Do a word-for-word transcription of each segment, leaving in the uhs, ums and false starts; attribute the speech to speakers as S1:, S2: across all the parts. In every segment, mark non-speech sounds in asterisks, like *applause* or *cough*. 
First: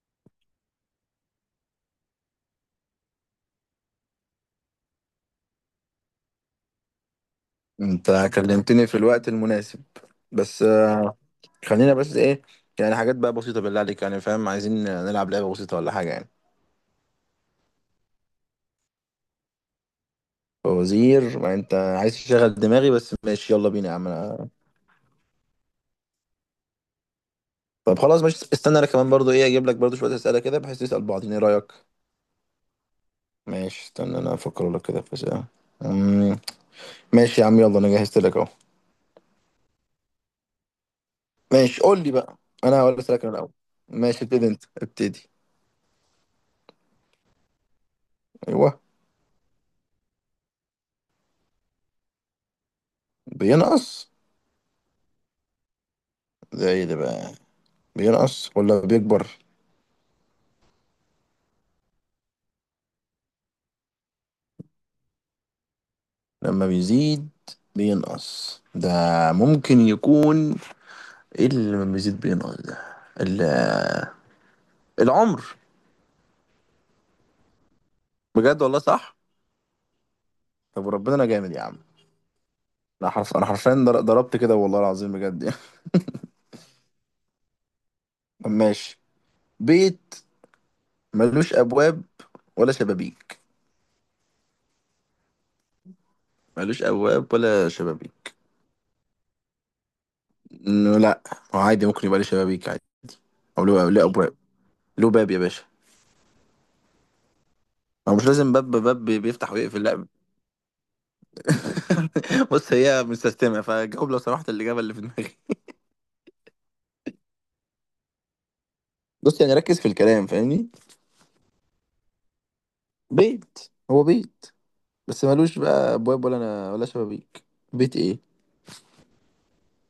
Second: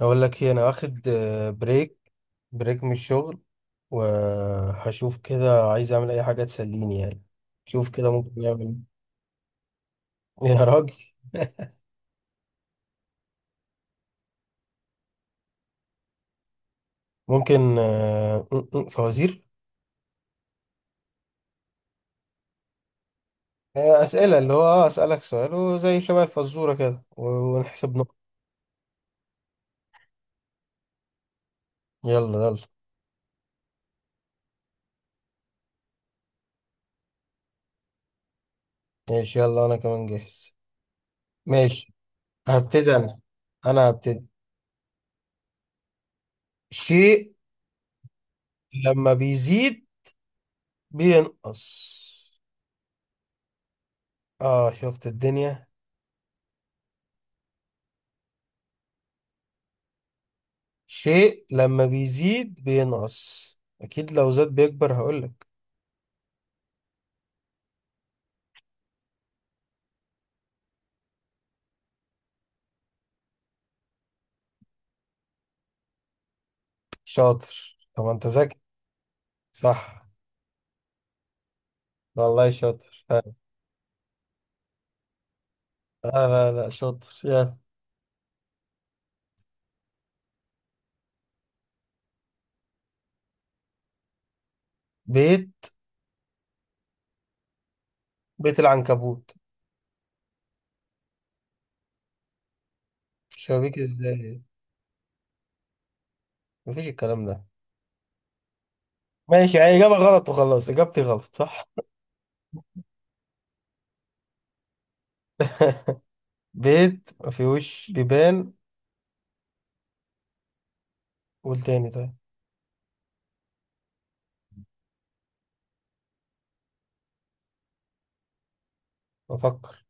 S1: اقول لك ايه، انا واخد آه، بريك بريك من الشغل. وهشوف كده، عايز اعمل اي حاجه تسليني يعني. شوف كده
S2: انت
S1: ممكن نعمل.
S2: كلمتني في الوقت المناسب.
S1: إيه. يا
S2: بس
S1: راجل.
S2: آه،
S1: *laughs*
S2: خلينا بس ايه؟ يعني حاجات بقى بسيطة بالله عليك، يعني فاهم، عايزين نلعب لعبة بسيطة ولا حاجة يعني.
S1: ممكن آه، م- م- فوازير.
S2: فوزير، ما انت عايز تشغل دماغي، بس ماشي يلا بينا يا
S1: آه،
S2: عم.
S1: اسئله،
S2: أنا-
S1: اللي هو اه اسالك سؤال وزي شبه الفزوره كده و- ونحسب
S2: طب
S1: نقط.
S2: خلاص ماشي، استنى انا كمان برضو ايه، اجيب لك برضو شوية أسئلة كده، بحيث نسأل بعضين. ايه رأيك؟
S1: يلا يلا.
S2: ماشي استنى انا افكر لك كده في أسئلة. أمم، ماشي يا عم، يلا انا جهزت لك اهو.
S1: ماشي يلا انا كمان جاهز.
S2: ماشي
S1: ماشي.
S2: قول لي بقى. انا
S1: هبتدي
S2: هقول
S1: انا
S2: اسألك انا الاول.
S1: انا
S2: ماشي
S1: هبتدي.
S2: ابتدي انت، ابتدي.
S1: شيء
S2: ايوه.
S1: لما بيزيد بينقص.
S2: بينقص؟
S1: اه شفت الدنيا.
S2: ده ايه ده بقى؟ بينقص ولا بيكبر؟
S1: شيء لما بيزيد بينقص، اكيد لو زاد بيكبر هقولك.
S2: لما بيزيد بينقص ده، ممكن يكون ايه اللي لما بيزيد بينقص ده؟ ال- العمر.
S1: شاطر، طب ما انت ذكي.
S2: بجد والله صح؟
S1: صح.
S2: طب وربنا انا جامد يا عم.
S1: والله شاطر،
S2: انا
S1: لا
S2: حرف، انا حرفيا در- ضربت كده، والله العظيم بجد يعني.
S1: لا لا شاطر يا.
S2: *laughs* طب ماشي. بيت ملوش ابواب ولا شبابيك.
S1: بيت
S2: ملوش ابواب ولا شبابيك.
S1: بيت العنكبوت.
S2: إنه لا، هو عادي ممكن يبقى ليه شبابيك عادي، او
S1: شبابيك
S2: له، له ابواب.
S1: ازاي؟
S2: له باب يا باشا.
S1: مفيش الكلام ده.
S2: هو مش لازم باب، باب بيفتح
S1: ماشي، يعني
S2: ويقفل،
S1: اجابة
S2: لا.
S1: غلط وخلاص، اجابتي غلط صح.
S2: *laughs* بص، هي مستسلمه فجاوب لو سمحت الاجابه اللي في دماغي.
S1: بيت مفيهوش بيبان.
S2: بص يعني ركز في الكلام، فاهمني؟
S1: قول تاني طيب.
S2: بيت هو بيت، بس ملوش بقى ابواب ولا أنا ولا شبابيك. بيت ايه؟
S1: بفكر.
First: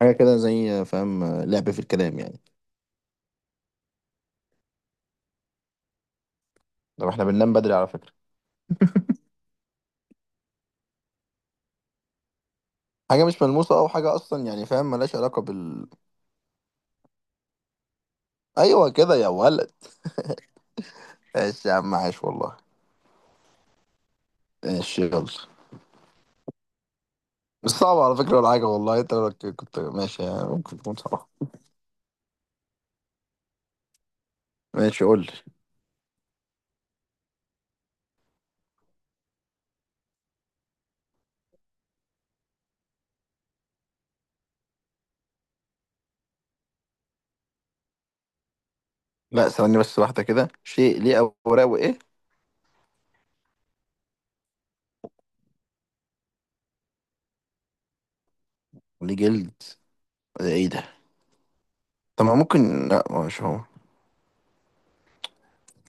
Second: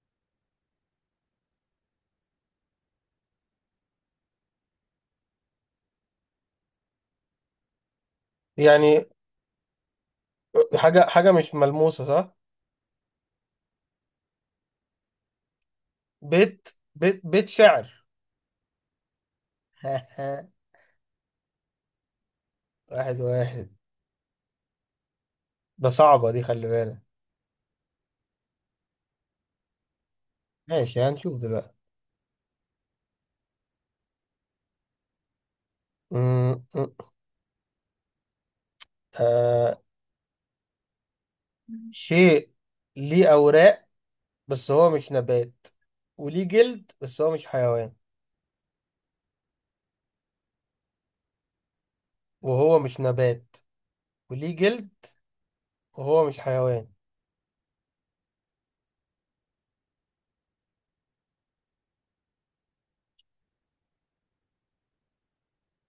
S2: حاجه كده زي فاهم، لعب في الكلام يعني. طب احنا بننام بدري على فكره.
S1: يعني حاجة، حاجة مش ملموسة صح.
S2: حاجه مش ملموسه، او حاجه اصلا يعني فاهم، ملهاش علاقه بال.
S1: بيت بيت بيت شعر.
S2: ايوه كده يا ولد.
S1: *laughs*
S2: ماشي يا عم، عاش والله.
S1: واحد واحد.
S2: ماشي يلا.
S1: ده صعبة دي، خلي بالك.
S2: مش صعبه على فكره ولا حاجه والله، انت لو كنت ماشي يعني ممكن تكون
S1: ماشي
S2: صعبه.
S1: هنشوف دلوقتي.
S2: ماشي قول لي.
S1: م- م- آه شيء ليه أوراق، بس هو مش نبات، وليه جلد بس هو مش حيوان.
S2: لا ثواني بس واحده كده، شيء ليه اوراق وايه؟
S1: وهو مش نبات، وليه جلد، وهو مش حيوان.
S2: ليه جلد؟ ده ايه ده؟ طب ما ممكن، لا مش هو.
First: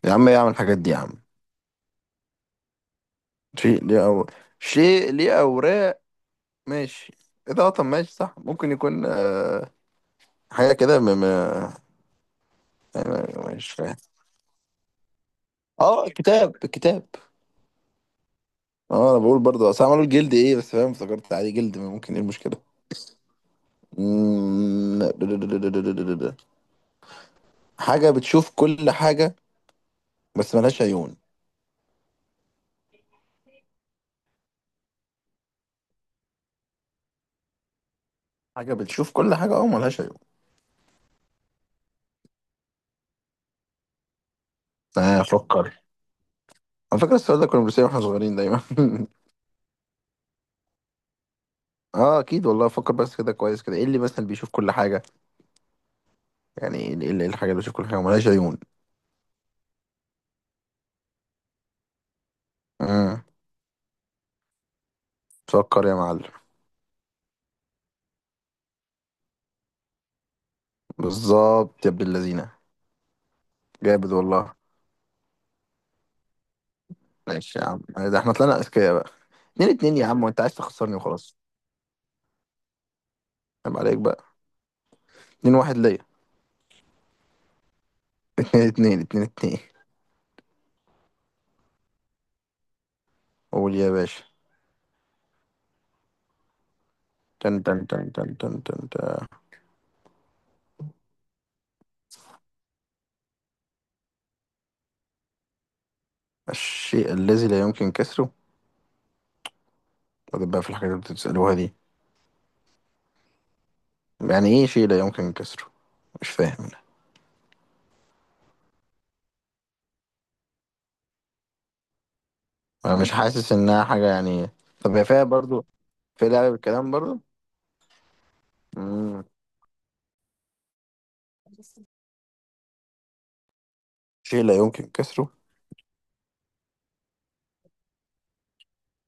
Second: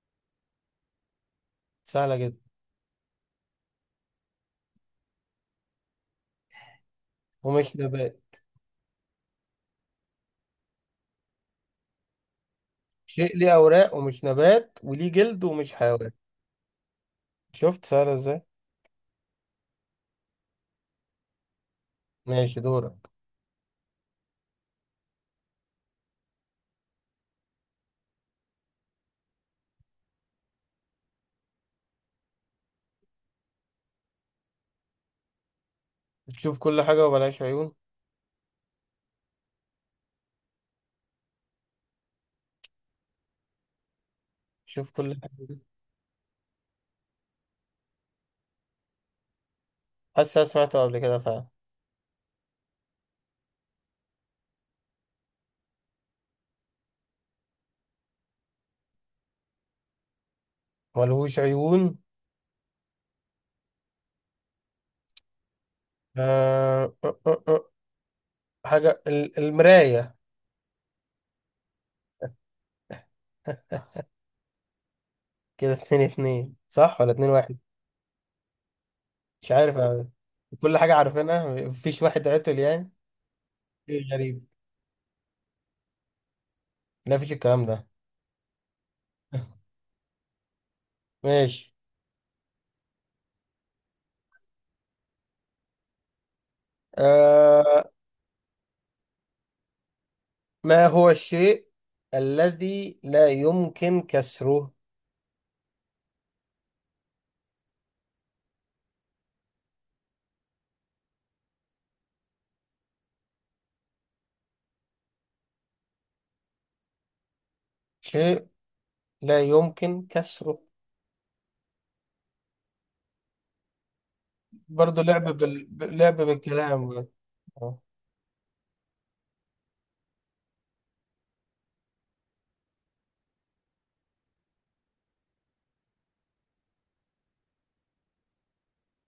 S2: يا عم ايه اعمل الحاجات دي يا عم.
S1: سهلة جدا.
S2: شيء ليه أو، شيء ليه أوراق. ماشي. إيه ده؟
S1: ومش
S2: طب ماشي
S1: نبات.
S2: صح، ممكن يكون آه حاجة كده م... م...
S1: شيء ليه
S2: أنا مش
S1: أوراق،
S2: فاهم.
S1: ومش نبات، وليه جلد، ومش
S2: اه
S1: حيوان.
S2: كتاب، كتاب.
S1: شفت سهلة ازاي؟
S2: اه انا بقول برضه، اصل عملوا الجلد ايه، بس فاهم افتكرت عادي، جلد ممكن، ايه المشكلة؟
S1: ماشي دورك.
S2: مم. حاجة بتشوف كل حاجة بس ملهاش عيون.
S1: بتشوف كل حاجة وبلاش عيون.
S2: حاجة بتشوف كل حاجة، اه ملهاش عيون.
S1: شوف كل
S2: آه
S1: حاجة.
S2: فكر. على فكرة السؤال ده كنا بنسأله واحنا صغيرين دايما.
S1: حاسس أنا سمعته قبل كده فعلا.
S2: *laughs* اه اكيد والله، فكر بس كده كويس كده. ايه اللي مثلا بيشوف كل حاجة؟ يعني ايه إيه- إيه الحاجة اللي بتشوف كل حاجة وملهاش عيون؟
S1: ملهوش عيون.
S2: امم، سكر يا معلم.
S1: آه... آه، آه، آه. حاجة، ال- المراية.
S2: بالظبط يا ابن اللذينة.
S1: *laughs*
S2: جامد والله.
S1: كده اتنين اتنين، صح ولا اتنين واحد؟
S2: ماشي يا عم، آه، ده احنا طلعنا اذكياء بقى.
S1: مش
S2: اتنين
S1: عارف
S2: اتنين يا
S1: أنا.
S2: عم، وانت عايز
S1: كل حاجة
S2: تخسرني وخلاص.
S1: عارفينها، مفيش واحد عطل يعني.
S2: عيب عليك
S1: إيه
S2: بقى.
S1: غريب.
S2: اتنين واحد ليا. *laughs*
S1: لا مفيش الكلام ده.
S2: اتنين. اتنين اتنين اتنين.
S1: *laughs* ماشي.
S2: قول يا باشا. تن تن
S1: آه
S2: تن تن تن تن تن.
S1: ما هو الشيء الذي لا يمكن كسره.
S2: الشيء الذي لا يمكن كسره؟ وده بقى في الحاجات اللي بتسألوها دي؟ يعني ايه شيء لا يمكن كسره؟ مش فاهم انا.
S1: شيء لا يمكن كسره.
S2: أنا مش حاسس انها حاجة يعني. طب
S1: برضه
S2: هي
S1: لعب
S2: فيها
S1: بال...
S2: برضو،
S1: بال- لعب
S2: في لعبة بالكلام
S1: بالكلام.
S2: برضو.
S1: آه.
S2: مم. شيء لا يمكن كسره.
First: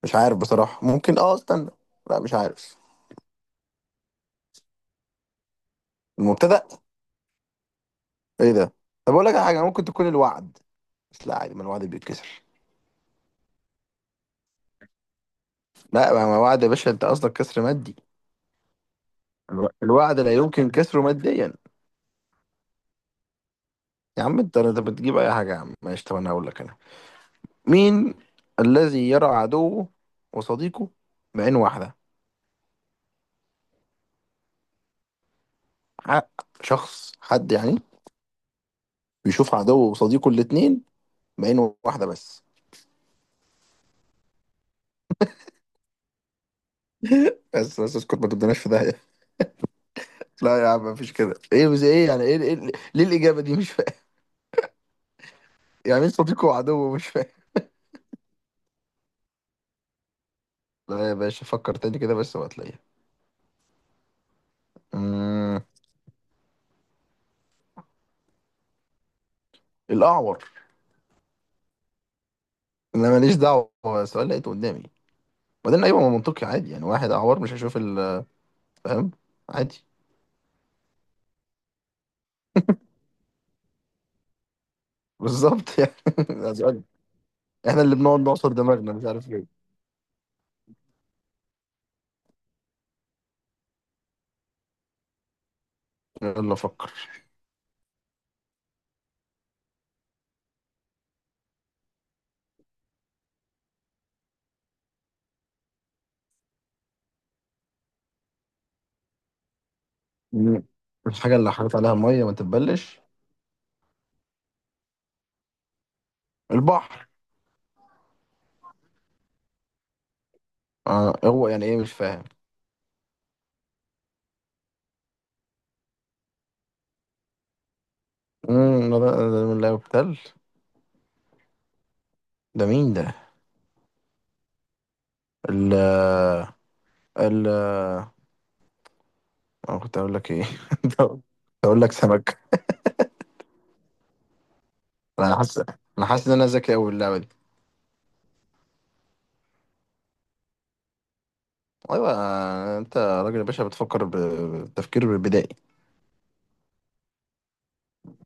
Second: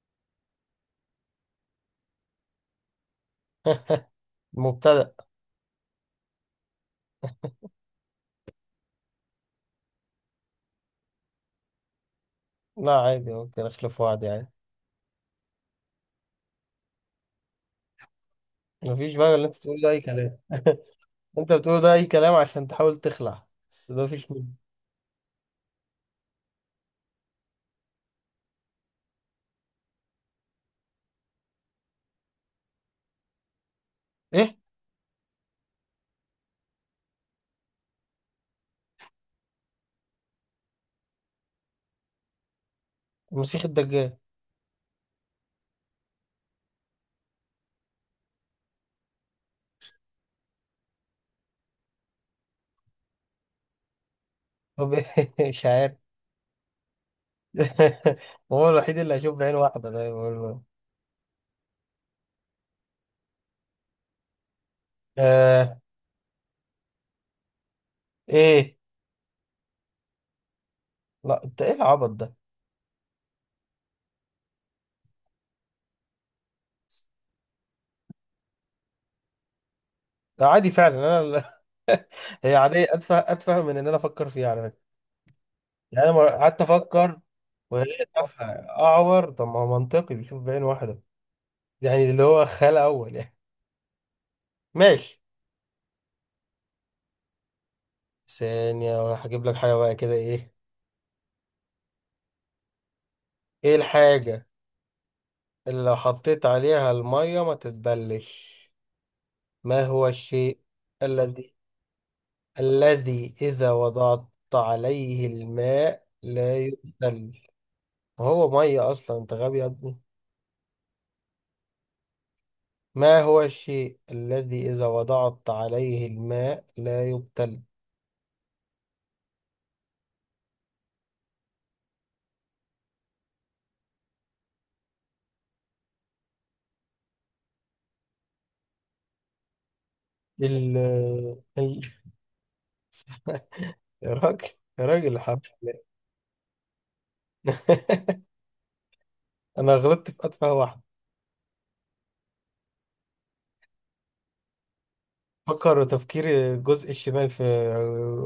S2: مش عارف بصراحة، ممكن اه استنى. لا مش عارف.
S1: مبتدأ.
S2: المبتدأ؟ ايه ده؟ طب اقول لك على حاجة ممكن تكون الوعد، بس لا عادي ما الوعد بيتكسر.
S1: لا عادي، ممكن اخلف واحد يعني.
S2: لا، ما ما وعد يا باشا، انت قصدك كسر مادي.
S1: مفيش بقى، اللي انت
S2: الو-
S1: تقول ده اي
S2: الوعد لا
S1: كلام.
S2: يمكن
S1: *laughs*
S2: كسره
S1: انت
S2: ماديا.
S1: بتقول ده اي كلام عشان تحاول تخلع، بس ده
S2: يا
S1: مفيش
S2: عم
S1: منه.
S2: انت، انت بتجيب اي حاجة يا عم. ماشي طب انا هقول لك انا. مين الذي يرى عدوه وصديقه بعين واحدة؟
S1: ايه،
S2: حق شخص، حد يعني بيشوف عدوه وصديقه الاتنين بعين واحدة بس.
S1: المسيح الدجال.
S2: بس بس اسكت ما تبدناش في ده. لا يا عم، مفيش كده ايه بس ايه، يعني ايه، إيه؟ ليه الاجابه دي؟ مش فاهم.
S1: طب. *laughs* مش
S2: *laughs*
S1: عارف.
S2: يعني مين صديقه وعدوه؟ مش فاهم.
S1: *laughs* هو الوحيد اللي هشوف بعين واحدة ده، بقول له.
S2: لا يا باشا، فكر تاني كده بس وهتلاقيها. امم.
S1: آه ايه.
S2: الاعور.
S1: لا انت ايه العبط ده.
S2: انا ماليش دعوه، هو السؤال لقيته قدامي. وبعدين ايوه، ما منطقي عادي، يعني واحد اعور مش هيشوف ال، فاهم، عادي.
S1: ده عادي فعلا، انا ال- *laughs* هي عادية، اتفه اتفه من ان انا افكر فيها على فكرة.
S2: بالظبط يعني.
S1: يعني انا ما-
S2: *laughs* ده
S1: قعدت
S2: سؤال
S1: افكر.
S2: احنا اللي
S1: وهي
S2: بنقعد
S1: تافهة.
S2: نعصر دماغنا مش عارف
S1: اعور،
S2: ليه.
S1: طب ما هو منطقي بيشوف بعين واحدة. يعني اللي هو خال اول يعني. ماشي.
S2: يلا فكر.
S1: ثانية، هجيب لك حاجة بقى كده. ايه ايه الحاجة اللي لو حطيت عليها المية ما تتبلش؟ ما هو الشيء
S2: مم. الحاجه اللي
S1: الذي
S2: حاطط عليها ميه ما تتبلش.
S1: الذي إذا وضعت عليه الماء لا
S2: البحر.
S1: يبخل. هو مية أصلا، أنت غبي يا ابني.
S2: آه هو يعني ايه؟ مش فاهم.
S1: ما هو الشيء الذي إذا وضعت عليه الماء لا يبتل.
S2: امم، لا لا- لا- لا يقتل. ده مين ده؟ ال، ال، انا كنت اقول لك ايه،
S1: ال
S2: *laughs* كنت
S1: ال
S2: اقول لك سمك.
S1: يا راجل، يا راجل
S2: انا
S1: حرام
S2: حاسس،
S1: عليك.
S2: انا حاسس ان انا ذكي قوي اللعبه دي.
S1: *laughs* أنا غلطت في أتفه واحد.
S2: ايوه. انت راجل يا باشا بتفكر ب- بتفكير بدائي.
S1: فكر تفكير الجزء الشمال في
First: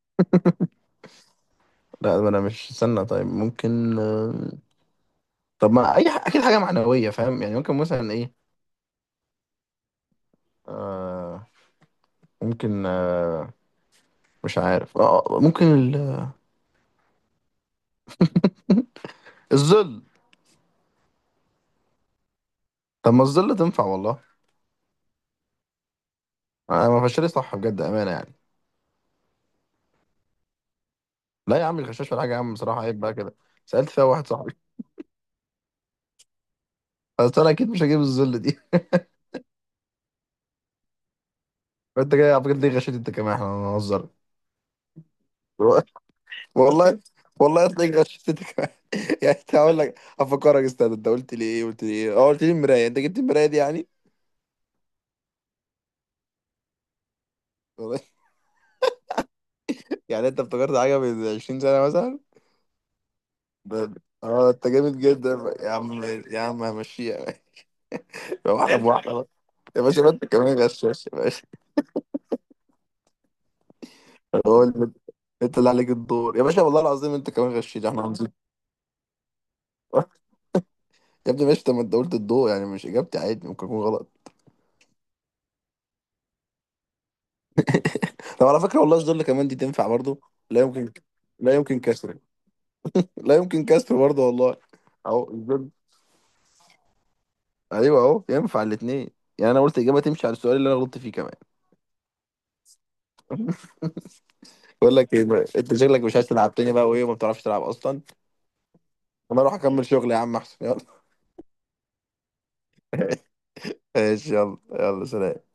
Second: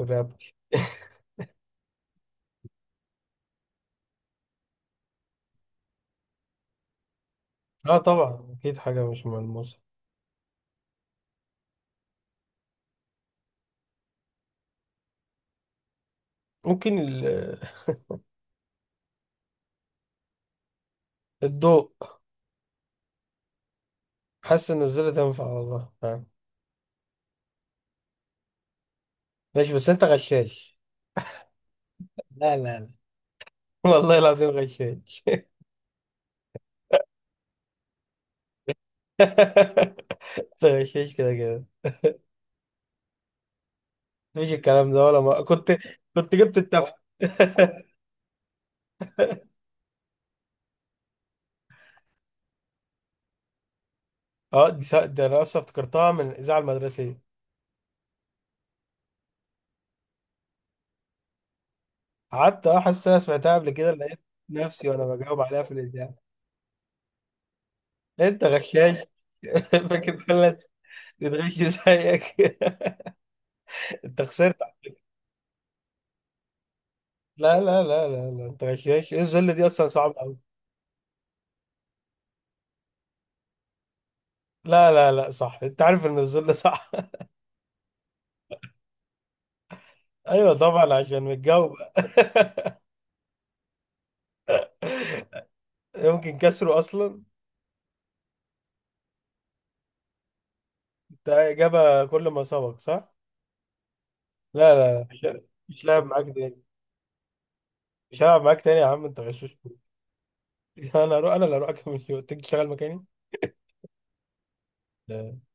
S1: رقبتي. *laughs*
S2: لا ما انا مش استنى، طيب ممكن آه، طب ما اي ح- اكيد حاجه معنويه فاهم، يعني ممكن
S1: اه
S2: مثلا ايه؟
S1: طبعا أكيد حاجة مش ملموسة.
S2: آه، ممكن آه، مش عارف آه آه، ممكن ال...
S1: ممكن ال-
S2: الظل.
S1: الضوء.
S2: طب ما الظل تنفع والله.
S1: حاسس إن الزر تنفع والله آه.
S2: انا ما فشلت صح بجد، امانه يعني.
S1: ماشي بس أنت غشاش.
S2: لا يا عم، الغشاش ولا حاجه يا عم
S1: لا لا
S2: بصراحه،
S1: لا،
S2: عيب بقى كده. سالت فيها
S1: والله
S2: واحد
S1: العظيم
S2: صاحبي.
S1: غشاش.
S2: بس انا اكيد مش هجيب الظل دي.
S1: *laughs* انت غشاش كده كده.
S2: انت جاي على فكره ليه غشيت انت كمان؟ احنا هنهزر.
S1: مفيش الكلام ده، ولا ما كنت
S2: *laughs*
S1: كنت جبت التفه.
S2: والله. والله
S1: *laughs*
S2: تلاقيك غشيت انت كمان. *laughs* يعني انت، هقول لك افكرك استاذ، انت قلت لي ايه، قلت لي ايه، اه قلت لي المرايه، انت جبت المرايه دي يعني.
S1: اه دي سا- ده انا اصلا افتكرتها من الاذاعه المدرسيه.
S2: *laughs* والله. يعني انت افتكرت حاجه من عشرين سنه مثلا.
S1: قعدت اه حاسس إن انا سمعتها قبل كده.
S2: ده-
S1: لقيت
S2: اه انت
S1: نفسي
S2: جامد
S1: وانا
S2: جدا
S1: بجاوب عليها
S2: يا
S1: في
S2: عم،
S1: الاذاعه،
S2: يا عم همشيها. *laughs*
S1: لقيت انت
S2: واحده
S1: غشاش. *laughs*
S2: بواحده بقى. يا باشا ما
S1: فاكر
S2: انت
S1: كل
S2: كمان
S1: الناس
S2: غشاش يا باشا.
S1: بتغش زيك. *laughs* انت خسرت.
S2: قول لي، انت اللي عليك الدور يا باشا، والله العظيم انت كمان
S1: لا لا
S2: غشيت،
S1: لا
S2: احنا
S1: لا
S2: هنزيد.
S1: لا انت غشاش، ايه الذله دي اصلا صعبه
S2: *laughs*
S1: قوي.
S2: يا ابني ماشي، طب ما انت قلت الضوء، يعني مش اجابتي؟ عادي ممكن اكون غلط.
S1: لا لا لا صح، انت عارف ان الذله صح.
S2: طب على فكرة والله الظل كمان دي تنفع برضو.
S1: *laughs* ايوه
S2: لا
S1: طبعا
S2: يمكن،
S1: عشان
S2: لا
S1: متجاوب.
S2: يمكن كسر، لا يمكن كسر برضو والله. اهو
S1: *laughs*
S2: الظل.
S1: يمكن كسره اصلا.
S2: ايوه اهو ينفع الاثنين. يعني انا قلت اجابه تمشي على السؤال اللي انا غلطت فيه كمان.
S1: ده اجابه كل ما سبق صح. لا لا
S2: بقول
S1: لا،
S2: لك ايه
S1: مش
S2: بقى، انت
S1: مش
S2: شكلك
S1: لاعب
S2: مش
S1: معاك
S2: عايز تلعب
S1: تاني.
S2: تاني بقى وايه، وما بتعرفش تلعب اصلا.
S1: مش هلعب معاك تاني يا عم، انت
S2: انا اروح
S1: غشاش. *laughs*
S2: اكمل شغل يا عم احسن، يلا.
S1: انا هروح انا اللي هروح اكمل. *laughs* يوم تيجي تشتغل مكاني.
S2: ماشي يلا يلا
S1: لا.
S2: سلام.